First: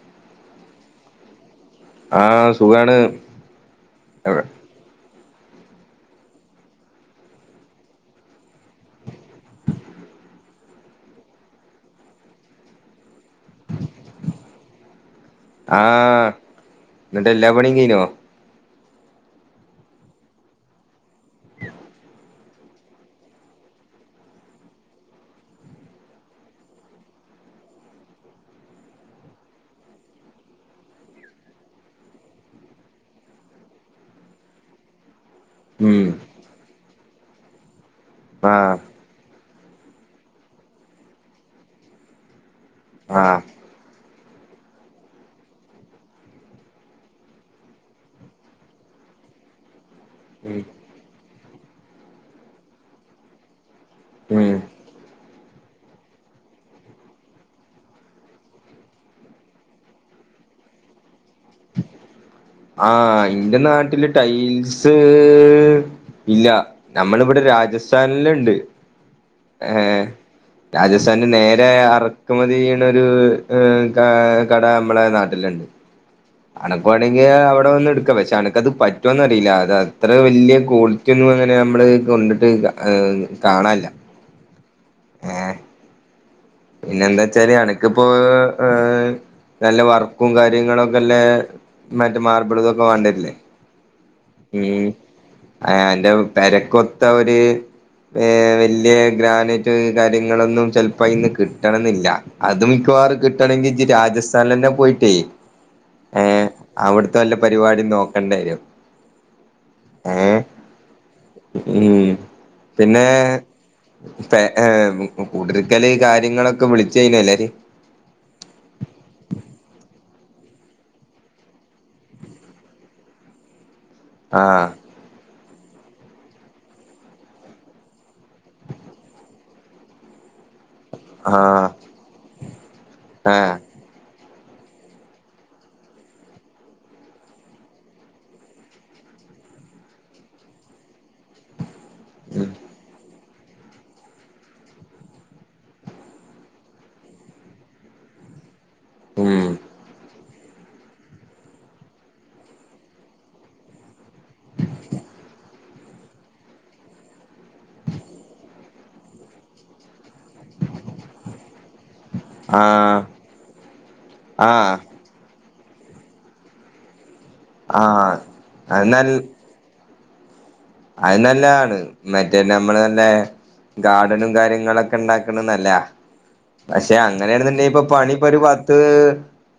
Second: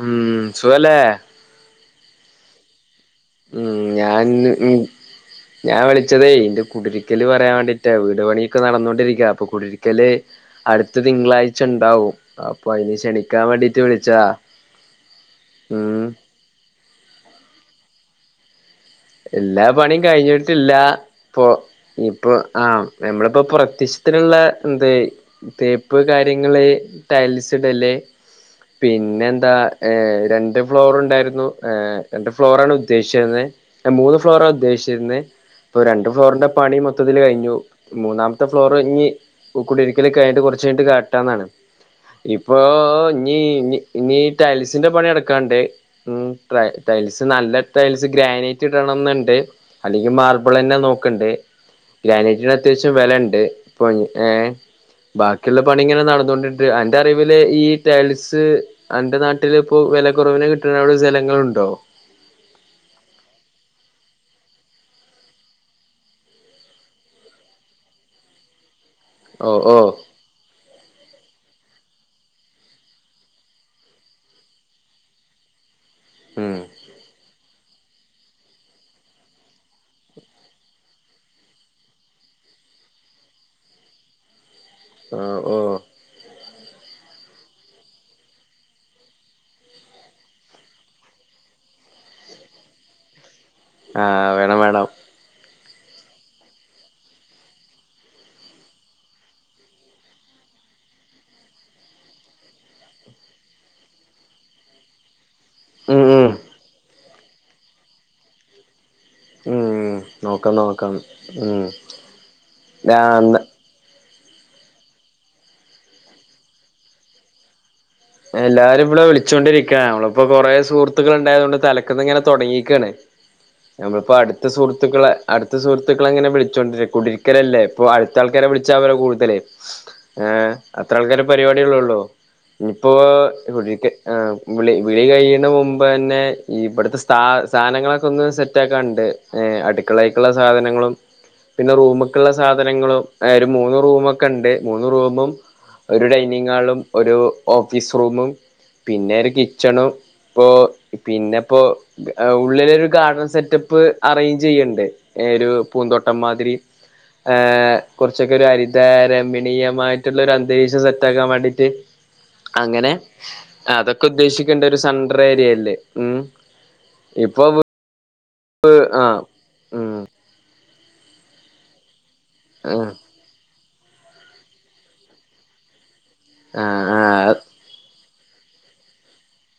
ഉം സുഖലേ ആഹ് സുഖാണ് ഉം ഞാൻ ന്ന് ഞാൻ വിളിച്ചതേ ഇന്റെ കുടരിക്കല് പറയാൻ വേണ്ടീട്ടാ വീട് പണിയൊക്കെ നടന്നുകൊണ്ടിരിക്ക അപ്പൊ കുടരിക്കല് അടുത്ത തിങ്കളാഴ്ചണ്ടാവും അപ്പൊ അയ്ന് ക്ഷണിക്കാൻ വേണ്ടീട്ട് വിളിച്ച ആഹ് ന്നട്ട് എല്ലാ പണിയും കയ്നോ? എല്ലാ പണിയും കഴിഞ്ഞിട്ടില്ല ഇപ്പൊ ഇപ്പൊ ആഹ് നമ്മളിപ്പോ പ്രത്യക്ഷത്തിന്ള്ള എന്ത് തേപ്പ് കാര്യങ്ങള് ടയലിസ്ടല് പിന്നെ എന്താ ഏഹ് രണ്ട് ഫ്ലോർ ഉണ്ടായിരുന്നു ഏഹ് രണ്ട് ഫ്ലോറാണ് ഉദ്ദേശിച്ചിരുന്ന. മൂന്ന് ഫ്ലോറ ഉദ്ദേശിച്ചിരുന്നേ ഇപ്പൊ ഉം രണ്ട് ഫ്ലോറിന്റെ പണി മൊത്തത്തില് കഴിഞ്ഞു മൂന്നാമത്തെ ഫ്ലോർ ആഹ് ഇഞ്ഞ് കുടിരിക്കൽ കഴിഞ്ഞട്ട് കുറച്ച് കഴിഞ്ഞട്ട് കാട്ടാന്നാണ്. ഇപ്പോ നീ ആഹ് നീ ഇനി ടയൽസിന്റെ പണിയട്ക്കാൻണ്ട് ഉം ടൈൽസ് നല്ല ടയൽസ് ഗ്രാനൈ ത്തിടണം ന്നുണ്ട് അല്ലെങ്കി ഉം മാർബിളെന്നെ നോക്ക്ണ്ട് ഗ്രാനേറ്റീന് അത്യാവശ്യം വെലണ്ട് ഇപ്പൊ ഏഹ് ഉം ബാക്കിള്ള പണി ഇങ്ങനെ നടന്നുകൊണ്ടിണ്ട് അന്റെ അറിവില് ഈ ടയൽസ് അൻ്റെ നാട്ടില് ഇപ്പോ വെലകുറവില് കിട്ടുന്ന അവിടെ സ്ഥലങ്ങളുണ്ടോ ആഹ് ഇന്റെ നാട്ടില് ടൈൽസ് ഇല്ല നമ്മളിവിടെ രാജസ്ഥാനില്ണ്ട് ഓ ഓ ഏഹ് രാജസ്ഥാന്റെ നേരെ അറക്കുമതി ചെയ്യുന്ന ഒരു കാ കട നമ്മളെ നാട്ട ല്ലണ്ട് ഉം അട വാണങ്കി അവിടെ വന്ന് എടുക്കാം പക്ഷെ അനക്കത് പറ്റോന്നറിയില്ല അത് അത്ര വല്യ കോ ക്യോന്നും അങ്ങനെ അമ്മള് കൊണ്ടിട്ട് അഹ് കാണല്ല ആഹ് ഓഹ് പിന്നെ എന്താച്ചാല് അനക്ക്പ്പോ ഏഹ് ഏഹ് നല്ല വർക്കും കാര്യങ്ങളൊക്കെല്ലെ മറ്റേ മാർബിൾ തൊക്കെ വാണ്ട്യര്ല്ലേ ആഹ് ഉം ആഹ് അന്റെ പെരക്കൊത്ത ഒര് ഏഹ് വല്യ ഗ്രാനേറ്റ് കാര്യങ്ങളൊന്നും ചെലപ്പോ അയ്‌ന്ന് കിട്ടണംന്നില്ല അത് മിക്കവാറും കിട്ടണെങ്കി ഇജ്ജ് രാജസ്ഥാനിലന്നെ പോയിട്ടേ ഉം ഉം ഏഹ് അവടുത്തെ വല്ല പരിപാടിം നോക്കണ്ടരും ഉം നോക്കാം നോക്കാം ഉം ഞാ പിന്നെ പെ ഏഹ് കൂടിര്ക്കല് കാര്യങ്ങളൊക്കെ വിളിച്ചു കയിഞ്ഞല്ലേര് എല്ലാരും ഇവിടെ വിളിച്ചോണ്ടിരിക്ക നമ്മളിപ്പോ കൊറേ സുഹൃത്തുക്കളുണ്ടായതുകൊണ്ട് തലക്കന്ന് ഇങ്ങനെതൊടങ്ങീക്കാണ് ഞമ്മളിപ്പോ അടുത്ത ആഹ് സുഹൃത്തുക്കളെ അടുത്ത സുഹൃത്തുക്കളെ ഇങ്ങനെ വിളിച്ചോണ്ടിരി കുടിരിക്കലല്ലേ ഇപ്പൊ അടുത്ത ആൾക്കാരെ വിളിച്ചാ അവരെ കൂടുതലേ ഏഹ് അത്ര ആൾക്കാര് ആഹ് പരിപാടിയള്ളള്ളോ ഇനിപ്പോ ആഹ് കുട് ആഹ് വിളി വിളി കഴിയണ മുമ്പ് തന്നെ ഈ ഇവിടുത്തെ സ് സാധനങ്ങളൊക്കെ ഒന്ന് സെറ്റ് ആക്കാൻണ്ട് ഏഹ് അടുക്കളയ്ക്കൊള്ള സാധനങ്ങളും പിന്നെ റൂമിക്കുള്ള ഉം സാധനങ്ങളും ഒരു മൂന്ന് റൂമൊക്കെണ്ട് മൂന്ന് റൂമും ഒരു ഡൈനിങ് ഹാളും ഒരു ഓഫീസ് റൂമും പിന്നെ ഒരു ഉം കിച്ചണും ഇപ്പോ പിന്നെ ഇപ്പോ ആഹ് ഉള്ളിലൊരു ഗാർഡൻ സെറ്റപ്പ് അറേഞ്ച് ചെയ്യണ്ടേ ഏഹ് ഒരു പൂന്തോട്ടം മാതിരി ഏഹ് കുറച്ചൊക്കെ ഒരു ഹരിതരമണീയമായിട്ടുള്ള ഒരു അന്തരീക്ഷം സെറ്റ് ആക്കാൻ വേണ്ടിയിട്ട് അങ്ങനെ ആഹ് അതൊക്കെ ഉദ്ദേശിക്കണ്ട ആഹ് ഒരു സൺണ്ടർ ഏരിയല്ലേ ഉം ഇപ്പൊ ആഹ് പ്പ് അത് നൽ ആഹ് ഉം അത് നല്ലതാണ് മറ്റേ നമ്മള് ആഹ് തന്നെ ഗാർഡനും കാര്യങ്ങളൊക്കെ ഉണ്ടാക്കണന്നല്ല ആഹ് പക്ഷെ അങ്ങ ആഹ് നെയാണെന്നുണ്ടെങ്കി ഇപ്പൊ പണി ഇപ്പൊഒരു പത്ത്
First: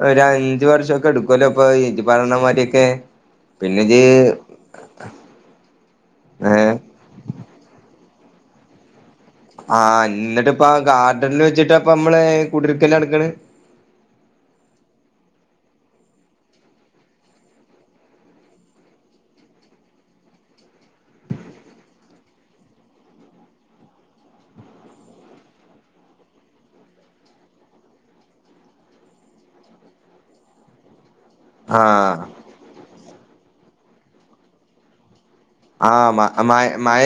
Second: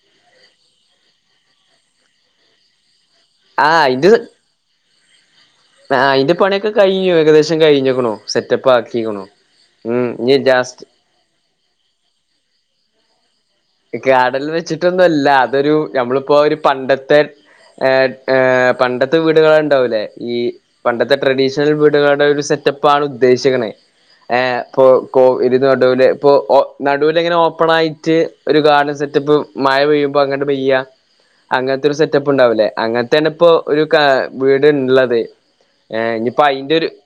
ഒരു അഞ്ച് വർഷക്കെ എടുക്കുവല്ലോ ഇപ്പൊ ഇജ്ജ് പറയണമാരിയേക്കെ പിന്നെ ഇജ് അയിന്റെ ആഹ് ആഹ് അയ്ന്റെ പണിയൊക്കെ ഏഹ് കഴിഞ്ഞു ഏകദേശം കഴിഞ്ഞക്കണു സെറ്റപ്പാ ക്കിക്കണു ആഹ് ന്നിട്ട് ഇപ്പ ഗാർഡനിൽ വെച്ചിട്ട്പ്പ നമ്മള് കുടിരിക്കല് നടക്കണ് ഗാർഡനില് വെച്ചിട്ടൊന്നും അല്ല അതൊരു നമ്മളിപ്പോ ഒരു പണ്ടത്തെ ഏഹ് ഏഹ് പണ്ടത്തെ വീടുകളെണ്ടാവൂല്ലേ ഈ പണ്ടത്തെ ട്രഡീഷണൽ വീടുകളുടെ ഒരു സെറ്റപ്പാണ് ഉദ്ദേശിച്ച്ക്ക്ണേ ഏഹ് കൊ കൊ ഇരു നടൂല് ഇപ്പോ ഓഹ് നടുവില് ഇങ്ങനെ ഓപ്പണായിട്ട് ഒരു ഗാർഡൻ സെറ്റപ്പ് മയ പെയ്യുമ്പോ അങ്ങട്ട് പെയ്യ അങ്ങനത്തെ ഒരു ആഹ് സെറ്റപ്പ് ഒണ്ടാവിലെ അങ്ങ ചെലപ്പോ ഒരു കാ വീടിനിള്ളതെ ആഹ് മ മഴ മഴ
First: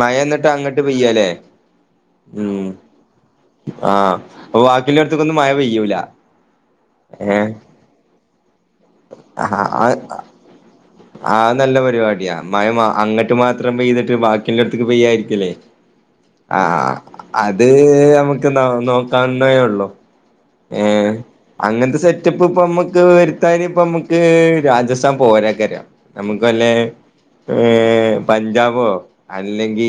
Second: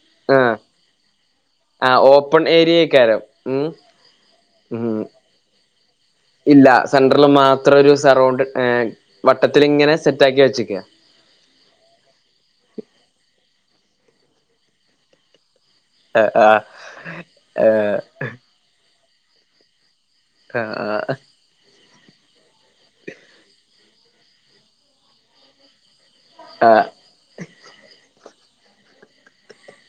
മഴന്നിട്ട് ആഹ് അങ്ങട്ട് പെയ്യ ല്ലേ ആഹ് ഓപ്പൺ ഏരിയക്കാലോ ആഹ് അപ്പൊ ബാക്കില്ലടത്തേക്കൊന്നും മഴ പെയ്യൂല ഇല്ല സെൻ്ററിൽ ഏഹ് മാത്രം ഒരു സറൗണ്ട് ഏ ആഹ് ആഹ് ആഹ് അത് നല്ല പരിപാടിയാ മഴ അങ്ങിട്ട് മാത്രം പെയ്തിട്ട് ബാക്കിള്ളടത്തേക്ക് പെയ്യാതിരിക്കലേ ആഹ് അത് ഏഹ് നമുക്ക് എന്താന്നു കാണേന്നേ ഒള്ളു ഏഹ് ആഹ് അങ്ങനത്തെ സെറ്റപ്പ് ഇപ്പം നമ്മുക്ക് വര എന്താ അയ്ന്പ്പം നമുക്ക് രാജസ്ഥാൻ പോരാ [unintelligible] നമുക്ക് വല്ലെ ആഹ് ഏഹ് പഞ്ചാബോ അല്ലെങ്കി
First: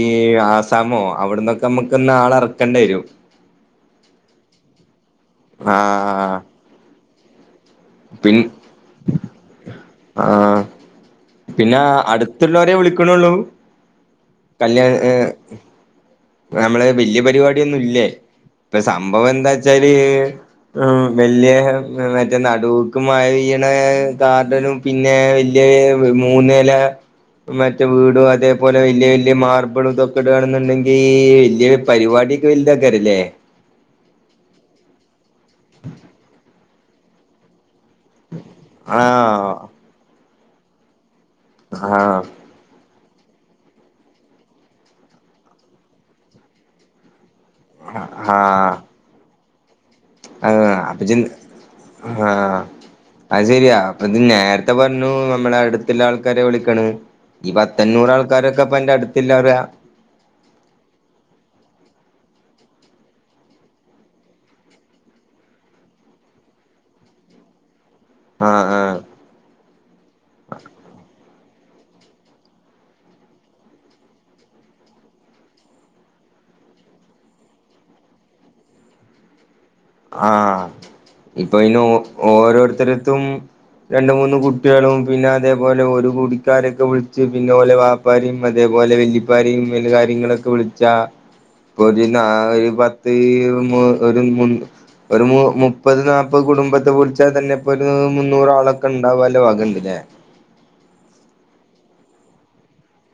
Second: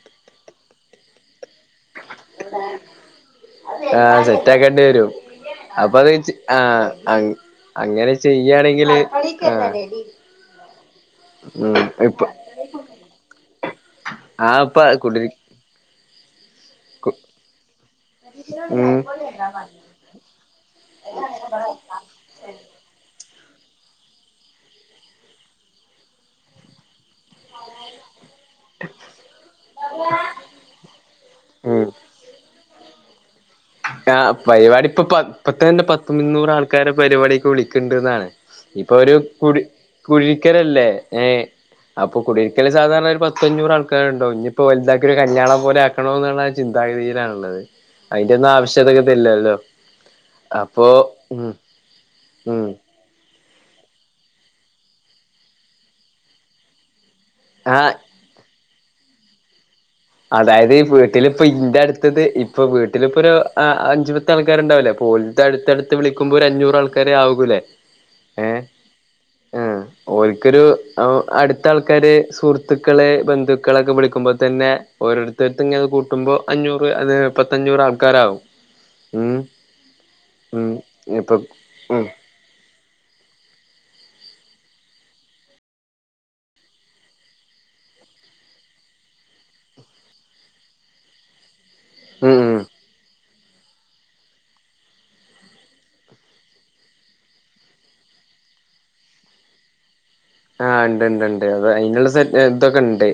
ആസാമോ അവിടന്നൊക് പ്പമ്മുക്കന്ന് ആളെറക്കേണ്ടരും അത് സെറ്റാക്കന്നെ [unintelligible] ആഹ് സെറ്റാക്കേണ്ടിരും അപ്പൊ അത് ആഹ് ആ അങ്ങ് അങ്ങനെ പിൻ ചെയ്യയാണെങ്കില് ആ [unintelligible] ആഹ് പിന്നെ അടുത്തുള്ളരെ വിളിക്കണെള്ളു ആഹ് കല്യാ ഇപ്പ ഏ കുടിരി ഇപ്പൊ നമ്മളെ വല്യേ പരിപാടിയൊന്നും ഇല്ലേ? ഇപ്പൊ ഉം സംഭവം എന്താ വച്ചാല് വല്യേ മറ്റേ നടു മഴ പെയ്ണ കാഡനും പിന്നെ വല്യേ മൂനെല മറ്റ് വീടും അതേപോലെ വലയ വലിയ മാർബിൾ ഇതൊക്കെ ഇടുകാണെന്നുണ്ടെങ്കിൽ ഈ വല്യ പരിപാടിക്കെ വലുതക്കാരല്ലേ? ആഹ് പരിപാടിപ്പൊ ഇപ്പത്തെ തന്നെ പത്ത് മുന്നൂറ് ആൾക്കാരെ പരിപാടിയൊക്കെ വിളിക്കും ക്കണ്ടന്നാണ് ഇപ്പൊ ഒരു ആഹ് കുടി കുടിര്ക്കരല്ലേ ഏഹ് അപ്പൊ ആഹ് കു ഒരിക്കല സാധാരണ ഒരു പത്തൊഞ്ഞൂറ് ആൾക്കാരുണ്ട ഇനി ഇപ്പോൾ വലുതാക്കൊരു കല്യാണം പോലെക്കണന്നുള്ള ചിന്താഗതിയിലണുള്ളത്. ആഹ് ആവശ്യതൊക്കത്തില്ലല്ലോ ആഹ് അപ്പൊ ജ് ആഹ് ഉം അത് ശരിയാ അപ്പ ഇത് നേരത്തെ പറഞ്ഞു നമ്മള അടുത്തുള്ള ആൾക്കാരെ വിളിക്കണെ ഈ ആ പത്തഞ്ഞൂറ ആൾക്കാരൊക്കെപ്പൊ എന്റെ അടുത്ത്ല്ലാ പറ അതായത് ഈ വീട്ടിലിപ്പ ഇന്റടുത്തത് ഇപ്പൊ വീട്ടിലിപ്പൊരു അഞ്ചു പത്ത് ആൾക്കാരുണ്ടാവൂല്ലേ പോ ഇ അടുത്തടുത്ത് വിളിക്കുമ്പോ ഒരു അഞ്ഞൂറ് ആൾക്കാരെ ആകൂല്ലേ ആഹ് ഏഹ് ആഹ് ആഹ് ഓലിക്കൊരു അടുത്ത ആൾക്കാര് സുഹൃത്തുക്കള് ബന്ധുക്കളൊക്കെ വിളിക്കുമ്പോതന്നെ ഓരോരുത്തടുത്ത് ഇങ്ങനെ അത് കൂട്ടുമ്പോ അഞ്ഞൂറ് അത് പത്തഞ്ഞൂറ് ആൾക്കാരാവും ഉം ആഹ് ഉം ഇപ്പൊ അയിന് ഉം ഓരോരുത്തര തും രണ്ട് മൂന്ന് കുട്ടികളും പിന്നെ അതേപോലെ ഒരു കുടിക്കാരൊക്കെ വിളിച്ച് പിന്നെ ഓലെ വാ ഉപ്പാരിം അതേപോലെ വെല്ലിപ്പാരിം കാര്യങ്ങളൊക്കെ വിളിച്ചാ ഒരു നാ ഉം ഉം ഒരു പത്ത് ഒരു മുന്നൂ ഒരു മു മുപ്പത് നാല്പ്പത് കുടുംബത്തെ വിളിച്ചാൽ തന്നെ ഇപ്പോ ഒരു മുന്നൂറാളൊക്കെ ഉണ്ടാവാള്ള വകണ്ട്ല്ലേ? ആഹ് ഉണ്ട്ണ്ട്ണ്ട് അത് അയിനുള്ള സെ തൊക്കെ ഇണ്ട്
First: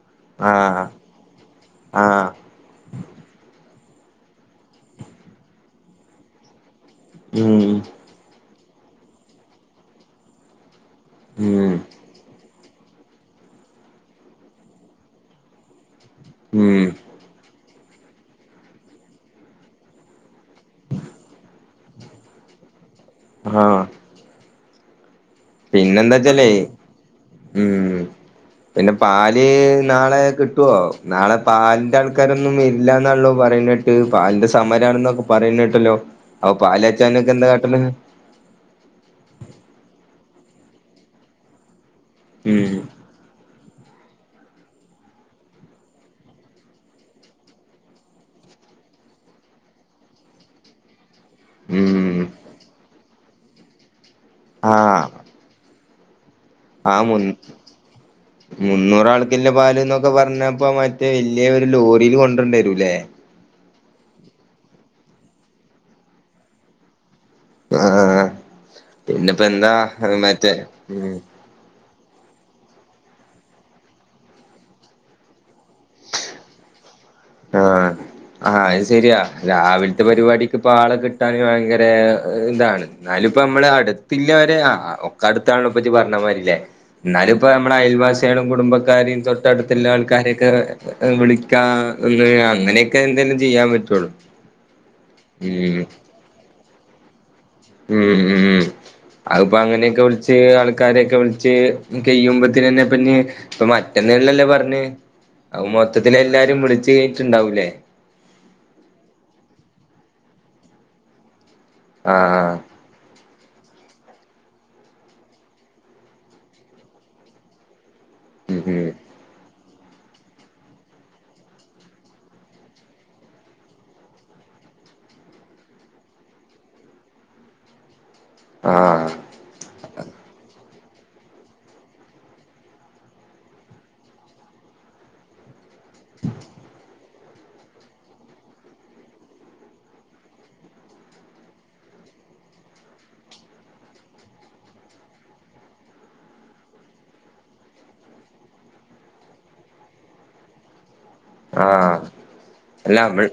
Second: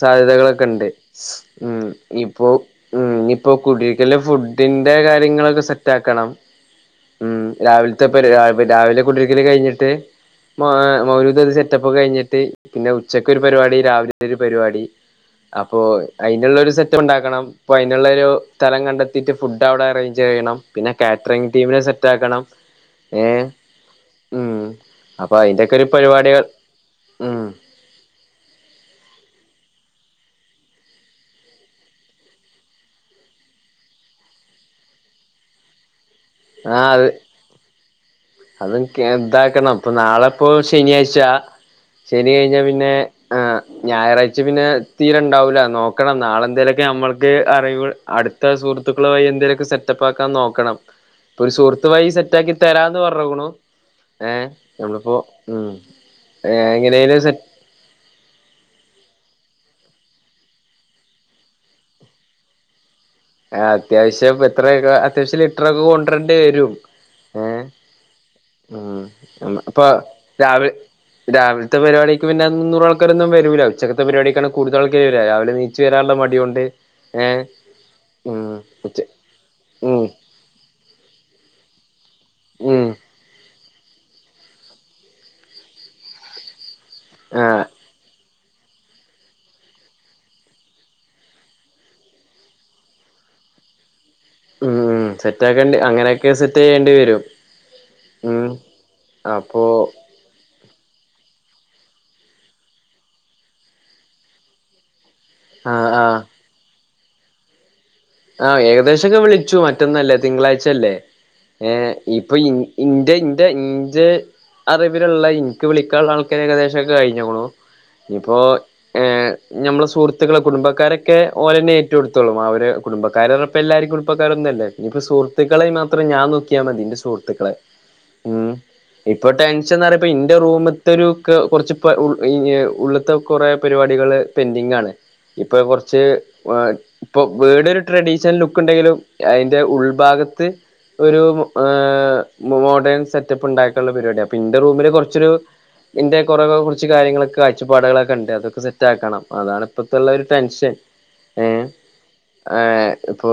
സാധ്യതകളൊക്കെ ആഹ് ഇണ്ട് ഉം ആഹ് ഇപ്പോ ഉം നിപ്പോ കുടിര്ക്കല്ന് ഫുഡിന്റെ കാര്യങ്ങളൊക്കെ സെറ്റ് ആക്കണം ഉം രാവിലത്തെ പരി രാവിലെ കുടീരിക്കല് കഴിഞ്ഞിട്ട് മ മൗ ഇത് ഉം സെറ്റപ്പക്കെ കഴിഞ്ഞിട്ട് പിന്നെ ഉച്ചക്ക് ഒരു പരിപാടി രാവിലെ ഒരു പരിപാടി അപ്പോ അയിനുള്ളൊരു ഉം സെറ്റപ്പ് ഉണ്ടാക്കണം അപ്പോ അയിനുള്ളൊരു സ്ഥലം കണ്ടെത്തിയിട്ട് ഫുഡ് അവിടെ അറേഞ്ച് ചെയ്യണം പിന്നെ കാറ്ററിംഗ് ടീമിനെ സെറ്റ് ആക്കണം ഏ ആഹ് ഉം അപ്പൊ അതിന്റെൊക്കൊര് ന്നെന്താച്ചാലെ ഉം പിന്നെ പാല് നാളെ കിട്ടുവോ നാളെ പാലിന്റെ ആൾക്കാരൊന്നും ഇല്ലന്നാള്ളോ പറയ്ണേട്ടെ പാലിന്റെ സമരാണൊന്നൊക്കെ പറയിന്ന കേട്ടല്ലോ അപ്പൊ ആ അത് പാലച്ചാനൊക്കെ എന്താ കാട്ട്ണ് അതും ഇതാക്കണം ഇപ്പൊ നാളെ ഇപ്പോ ശനിയാഴ്ചാ ശനി കഴിഞ്ഞാ ഉം പിന്നെ ആഹ് ഞായറാഴ്ച പിന്നെ തീരെ ഉണ്ടാവൂല നോക്കണം നാളെ എന്തേലുമൊക്കെ നമ്മൾക്ക് അറിയ അട് ത്ത സുഹൃത്തുക്കള് വഴി എന്തെലൊക്കെ സെറ്റപ്പാക്കാൻ നോക്കണം ഒരു സുഹൃത്ത് വഴ ഉം സെറ്റാക്കി തരാന്ന് പറഞ്ഞ്ക്ക്ണു ഏ നമ്മളിപ്പോ ഉം ഏ ആഹ് മു എങ്ങനെലും സെ [inaudible] മുന്നൂറൾക്ക്ള്ള പാല് ന്നൊക്കെ പറഞ്ഞപ്പ മറ്റേ വലിയ ഒരു ലോറിയിൽ കൊണ്ടരേണ്ടി വരൂല്ലേ ആഹ് അത്യാവശ്യം എത്രയൊക്കെ അത്യാവശ്യം ലിറ്ററർ ഒക്കെ കൊണ്ടരേണ്ടി വരും ഏഹ് ആഹ് പിന്നെപ്പോ ഉം എന്താ പ്പൊ മറ്റേ രാവി ഉം രാവി ഇത്ത പരിപാടിക്ക് പിന്നേ മുന്നൂറാൾക്കാരൊന്നും വൂല്ല ഉച്ചകത്തെ പരിപാടിക്കാണ് കൂടുത ആൾക്കാര് വര രിലെ നീച്ച് വാരനുള്ള മടി കൊണ്ട് ഏഹ്. ആഹ് ആഹ് അയ് ശരിയാ രാവിലത്തെ ഉം പരിപാടിക്ക് പാളം കിട്ടാൻ ഭയങ്കരേ എതാണ് ഉം എന്നാലും ഇപ്പം നമ്മള് അടുത്തില്ലവരെ ആഹ് ഒക്കെ അടുത്താണപ്പി ഞീ പറഞ്ഞാ മാരില്ലേ? എന്നാല് ആ ഇപ്പോ നമ്മളെ അയൽ വാസിയാളും കുടുംബക്കാരെയും തൊട്ടടുത്തുള്ള ആൾക്കാരെയൊക്കെ വിളിക്കാന്നു ള്ളെ അങ്ങനെയൊക്കെ എന്തേലും ചെയ്യാൻ പറ്റുള്ളൂ. ഉം സെറ്റ് ആക്കേണ്ടി അങ്ങനെയൊക്കെ സെറ്റ് ചെയ്യേണ്ടി വരും. ഉം ഉം ഉം അതിപ്പൊ അപ്പോ അങ്ങനെയൊക്കെ വിളിച്ച് ത് ആൾക്കാരെയൊക്കെ വിളിച്ച് കയ്യുമ്പത്തന്നെ പിന്നെ മറ്റന്നല്ലല്ലോ പറഞ് അത് ആ ആ മൊത്തത്തില് എല്ലാരും വിളിച്ചു കഴിഞ്ഞിട്ടുണ്ടാവൂലേ? ആഹ് ഏകദേശംഒക്കെ വിളിച്ചു മറ്റൊന്നല്ലേ തിങ്കളാഴ്ച്ചല്ലേ ഏഹ് ഇപ്പൊയീ ആഹ് ഇൻ്റെ ഇൻ്റെ ഇൻ്റെ അറിവിലുള്ള എനിക്ക് വിളിക്കാനുള്ള ആൾക്കാരെ ഏകദേശം ഒക്കെ കഴിഞ്ഞേക്കണു. ഇപ്പോ ഉം ഉം ഹേ ഞമ്മളെ സുഹൃത്തുക്കളെ കുടുംബക്കാരൊക്കെ ഓലെന്നെ ഏറ്റെടുത്തളൂ അവര് കുടബക്കാരർ ഉറപ്പ എല്ലാരും കുബക്കാരൊന്നുംല്ലേ ഇനിപ്പോപ്പ സുഹൃത്തുക്കളെ മാത്രം ഞൻ നോക്കിയാ മതിന്റെ സുഹൃത്തുക്കളെ ഉം ആഹ് ഇപ്പ ടെ ഷന്നറിപ്യ ഇന്റെ റൂമ്ത്തെ ഒരു കെ കുറച്ച് പ ഉൾ ഈയ് ഉള്ളത്തെ കുറെ പരിപാടികള് പെന്റിങ് ആണ്. ഇപ്പൊ കൊറച്ച് വ ഇപ്പൊ വീടര് ട്രഡീഷണൽ ലുക്കുണ്ടെങ്കിലും അയിന്റെ ഉൾഭാഗത്ത് ഒരു ആ.. മോഡേൺ സെറ്റപ്പ് ഉണ്ടാക്കാനുള്ള പരിപാടിയ അപ്പൊ എന്റെ റൂമില് കൊറച്ചൊരു ഇന്റെ കുറേ കുറച്ച് കാര്യങ്ങളൊക്കെ കാഴ്ചപ്പാടുകളൊക്കെ ഉണ്ട് അതൊക്കെ സെറ്റ് ആക്കണം അതാണ് ഇപ്പഴത്തുള്ളൊരു ടെൻഷൻ. [inaudible] ആഹ് ആ ഇല്ലാ മ്മള് ഇപ്പൊ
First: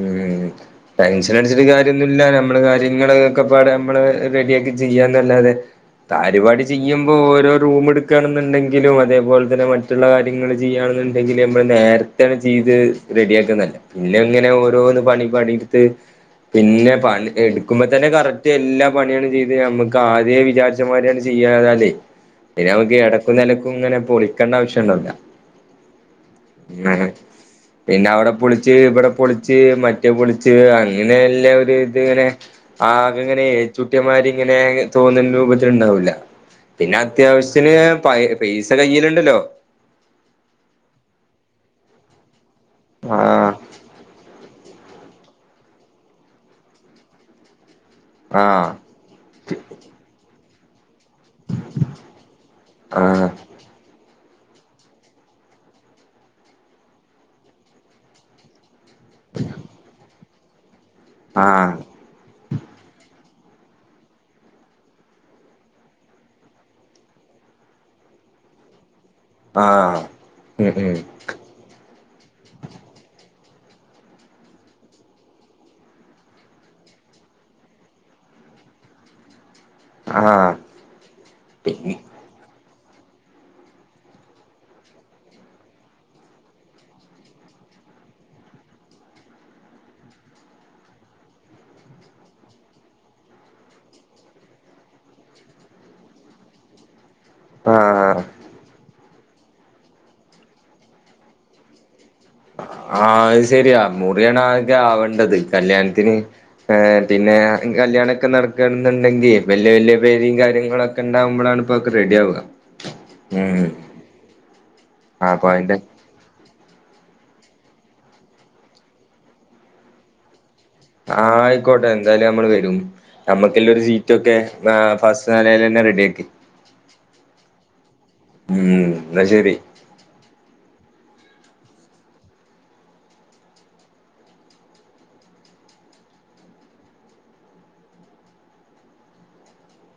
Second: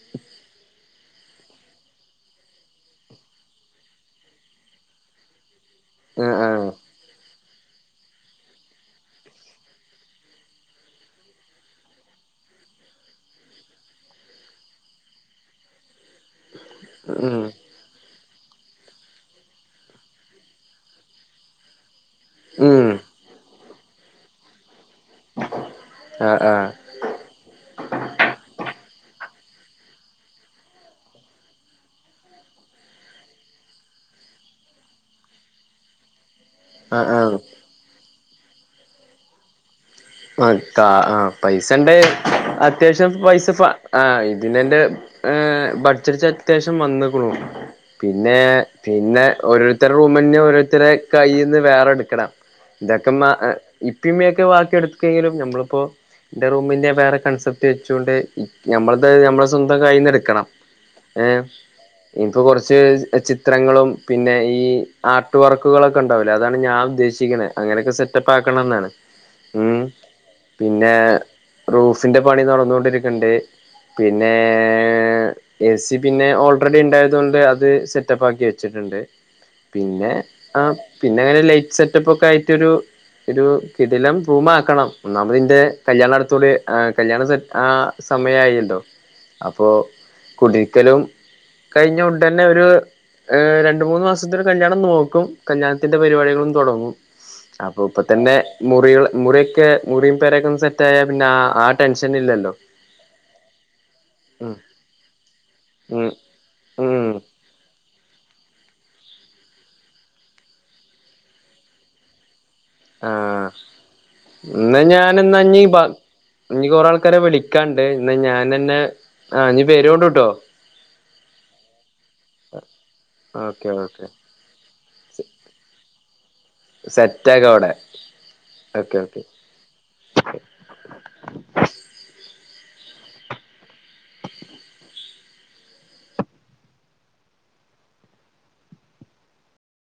ഉം. ടെൻഷൻ അടിച്ചിട്ട് കാര്യന്നുല്ല നമ്മള് കാര്യങ്ങളൊക്കെ പാടേ നമ്മള് റെഡിയ ആക്കി ചെയ്യാന്നല്ലാതെ ആ ആ കാര്യാവാട്ട് ചെയ്യുമ്പോ ഓരോ റൂം എടു ക്കെണന്നുണ്ടെങ്കിലും അതേപോലെ തന്നെ മറ്റുള്ള കാര്യങ്ങൾ ചെയ്യുകയാണെന്നുണ്ടെങ്കിൽ ല്ലേമ്മള് നേരത്തെ ചെയ്ത് റെഡി ആക്ക നല്ലെ- പിന്നെ ഇങ്ങനെ ഓരോന്ന് പണി പണിടുത്ത് പിന്നെ പണി ഉം എടു ഇക്കുമ്പ തന്നെ കറക്റ്റ് എല്ലാ പണിയാണ് ചെയ്ത് നമക്ക് ആദ്യ വിചാരിച്ചമാര്യാണ് ചെയ്യാതല്ലേ ഉം പിന്നെമ്മക്ക് ഇടക്കും നിലക്കും ഇങ്ങനെ പൊളിക്കെണ്ട ആവശ്യണ്ടാവൂല. ആഹ് ആഹ്. ആഹാ- പിന്നെ അവിടെ പൊളിച്ച് ഇവിടെ പൊളിച്ച് മറ്റേ പൊളിച്ച് അങ്ങനെ എല്ലം ഒരിതിങ്ങനെ ആകെ ഇങ്ങനെ ഏച്ചുട്ടിയമാതിരി ഇങ്ങനെ തോന്നുന്ന രൂപത്തിലുണ്ടാവൂല്ല. പിന്നെ ആ ആ അത്യാവശ്യത്തിന് പ പൈസ കയ്യിലുണ്ടല്ലോ അതാ ആഹ് പൈസണ്ടേ അത്യാവശ്യം പൈസ ആഹ് ഇപ്പൊ ആഹ് പിന്നെന്റെ ഏഹ് ബഡ്ജറ്റ് അത്യാവശ്യം വന്നക്കണു പിന്നെ ആഹ് പിന്നെ ഓരോരുത്തരുടെ റൂമന്നെ ഓരോരുത്തരുടെ കയ്യിൽ നിന്ന് വേറെ എടുക്കണം ഇതൊക്കെ മ ആഹ് ഇപ്പിമ്മയൊക്കെ വാക്കി എടുക്കെങ്കിലും നമ്മളിപ്പൊ ഇന്റെ റൂമിന്റെ വേറെ കൺസെപ്റ്റ് വെച്ചൊണ്ട് ഞമ്മളത് ഞമ്മളെ സ്വന്തം കയ്യിന്ന് എടുക്കണം ഏഹ് ആഹ് ഇൻക്ക് കുറച്ച് ചിത്രങ്ങളും പിന്നെ ഈ ആർട്ട് വർക്കുകളൊക്കെ ഉണ്ടാവില്ലേ അതാണ് ഞാൻ ഉദ്ദേശിക്കുന്നെ- അങ്ങനൊക്കെ സെറ്റപ്പാക്കണം എന്നാണ് ഉം ആഹ് ഉം പിന്നെ ഉം റൂഫിന്റെ പണി നടന്നു കൊണ്ടിരിക്കണ്ട് പിന്നേ എ സി പിന്നെ ഓൾറെഡി ഉണ്ടായതു കൊണ്ട് അത് സെറ്റപ്പ് ആക്കി വെച്ചിട്ടുണ്ട്. പിന്നെ ആഹ് പിന്നെ പി ലൈറ്റ് സെറ്റപ്പ് ഒക്കെ ആയിട്ടൊരു ഒരു കിടിലം റൂമാക്കണം ഒന്നാമത് ഇന്റെ കല്യാണ അടുത്തോടെ കല്യാണ സെ ആ സമയായിണ്ടൊ അപ്പോൾ കുട്രിക്കലും കഴിഞ്ഞുണ്ടന്നെ ഒരു ഏഹ് രണ്ടു മൂന്ന് മാസത്തിന് കല്യാണം നോക്കും കല്യാണത്തിന്റെ പരിപാടികളും തുടങ്ങും അപ്പൊ ഇപ്പൊ ആഹ് തന്നെ മുറികൾ മുറിയൊക്കെ മുറിയും പേരൊക്കെ ഒന്ന് സെറ്റയ പിന്നെ ആ ടെൻഷനില്ലല്ലോ ആഹ് അത് ശരിയാ മുറിയാണ് ഉം ആദ്യ ആവേണ്ടത് ഉം കല്യാണത്തിന് ഏഹ് ഉം പിന്നെ കല്യാണൊക്കെ നടക്കണെന്നുണ്ടെങ്കിൽ വലിയ വലിയ പെരിയും കാര്യങ്ങളൊക്കെ ഉണ്ടാവുമ്പോളാണ് ഇപ്പോക്കെ റെഡിയാവുക ആഹ് ഇന്ന അപ്പൊ ഞാനന്നാഞ്ഞീ അതിന്റെ ബാ ഇനി കൊറെ ആൾക്കാരെ വിളിക്കാണ്ട് ഇന്ന ഞാനന്നെ ആ ഇനി വരേണ്ടു ട്ടൊ ആഹ് ആയിക്കോട്ടെ എന്തായാലും നമ്മള് വരും ഓക്കെ നമ്മുക്കുള്ളൊരു ഓക്കെ സീറ്റൊക്കെ ആ ഫസ്റ്റ് നലലന്നെ റെഡിയാക്കി സെറ്റ് ആക്ക അവിടെ ഉം ഓക്കെ ഓക്കെ എന്നാ ശരി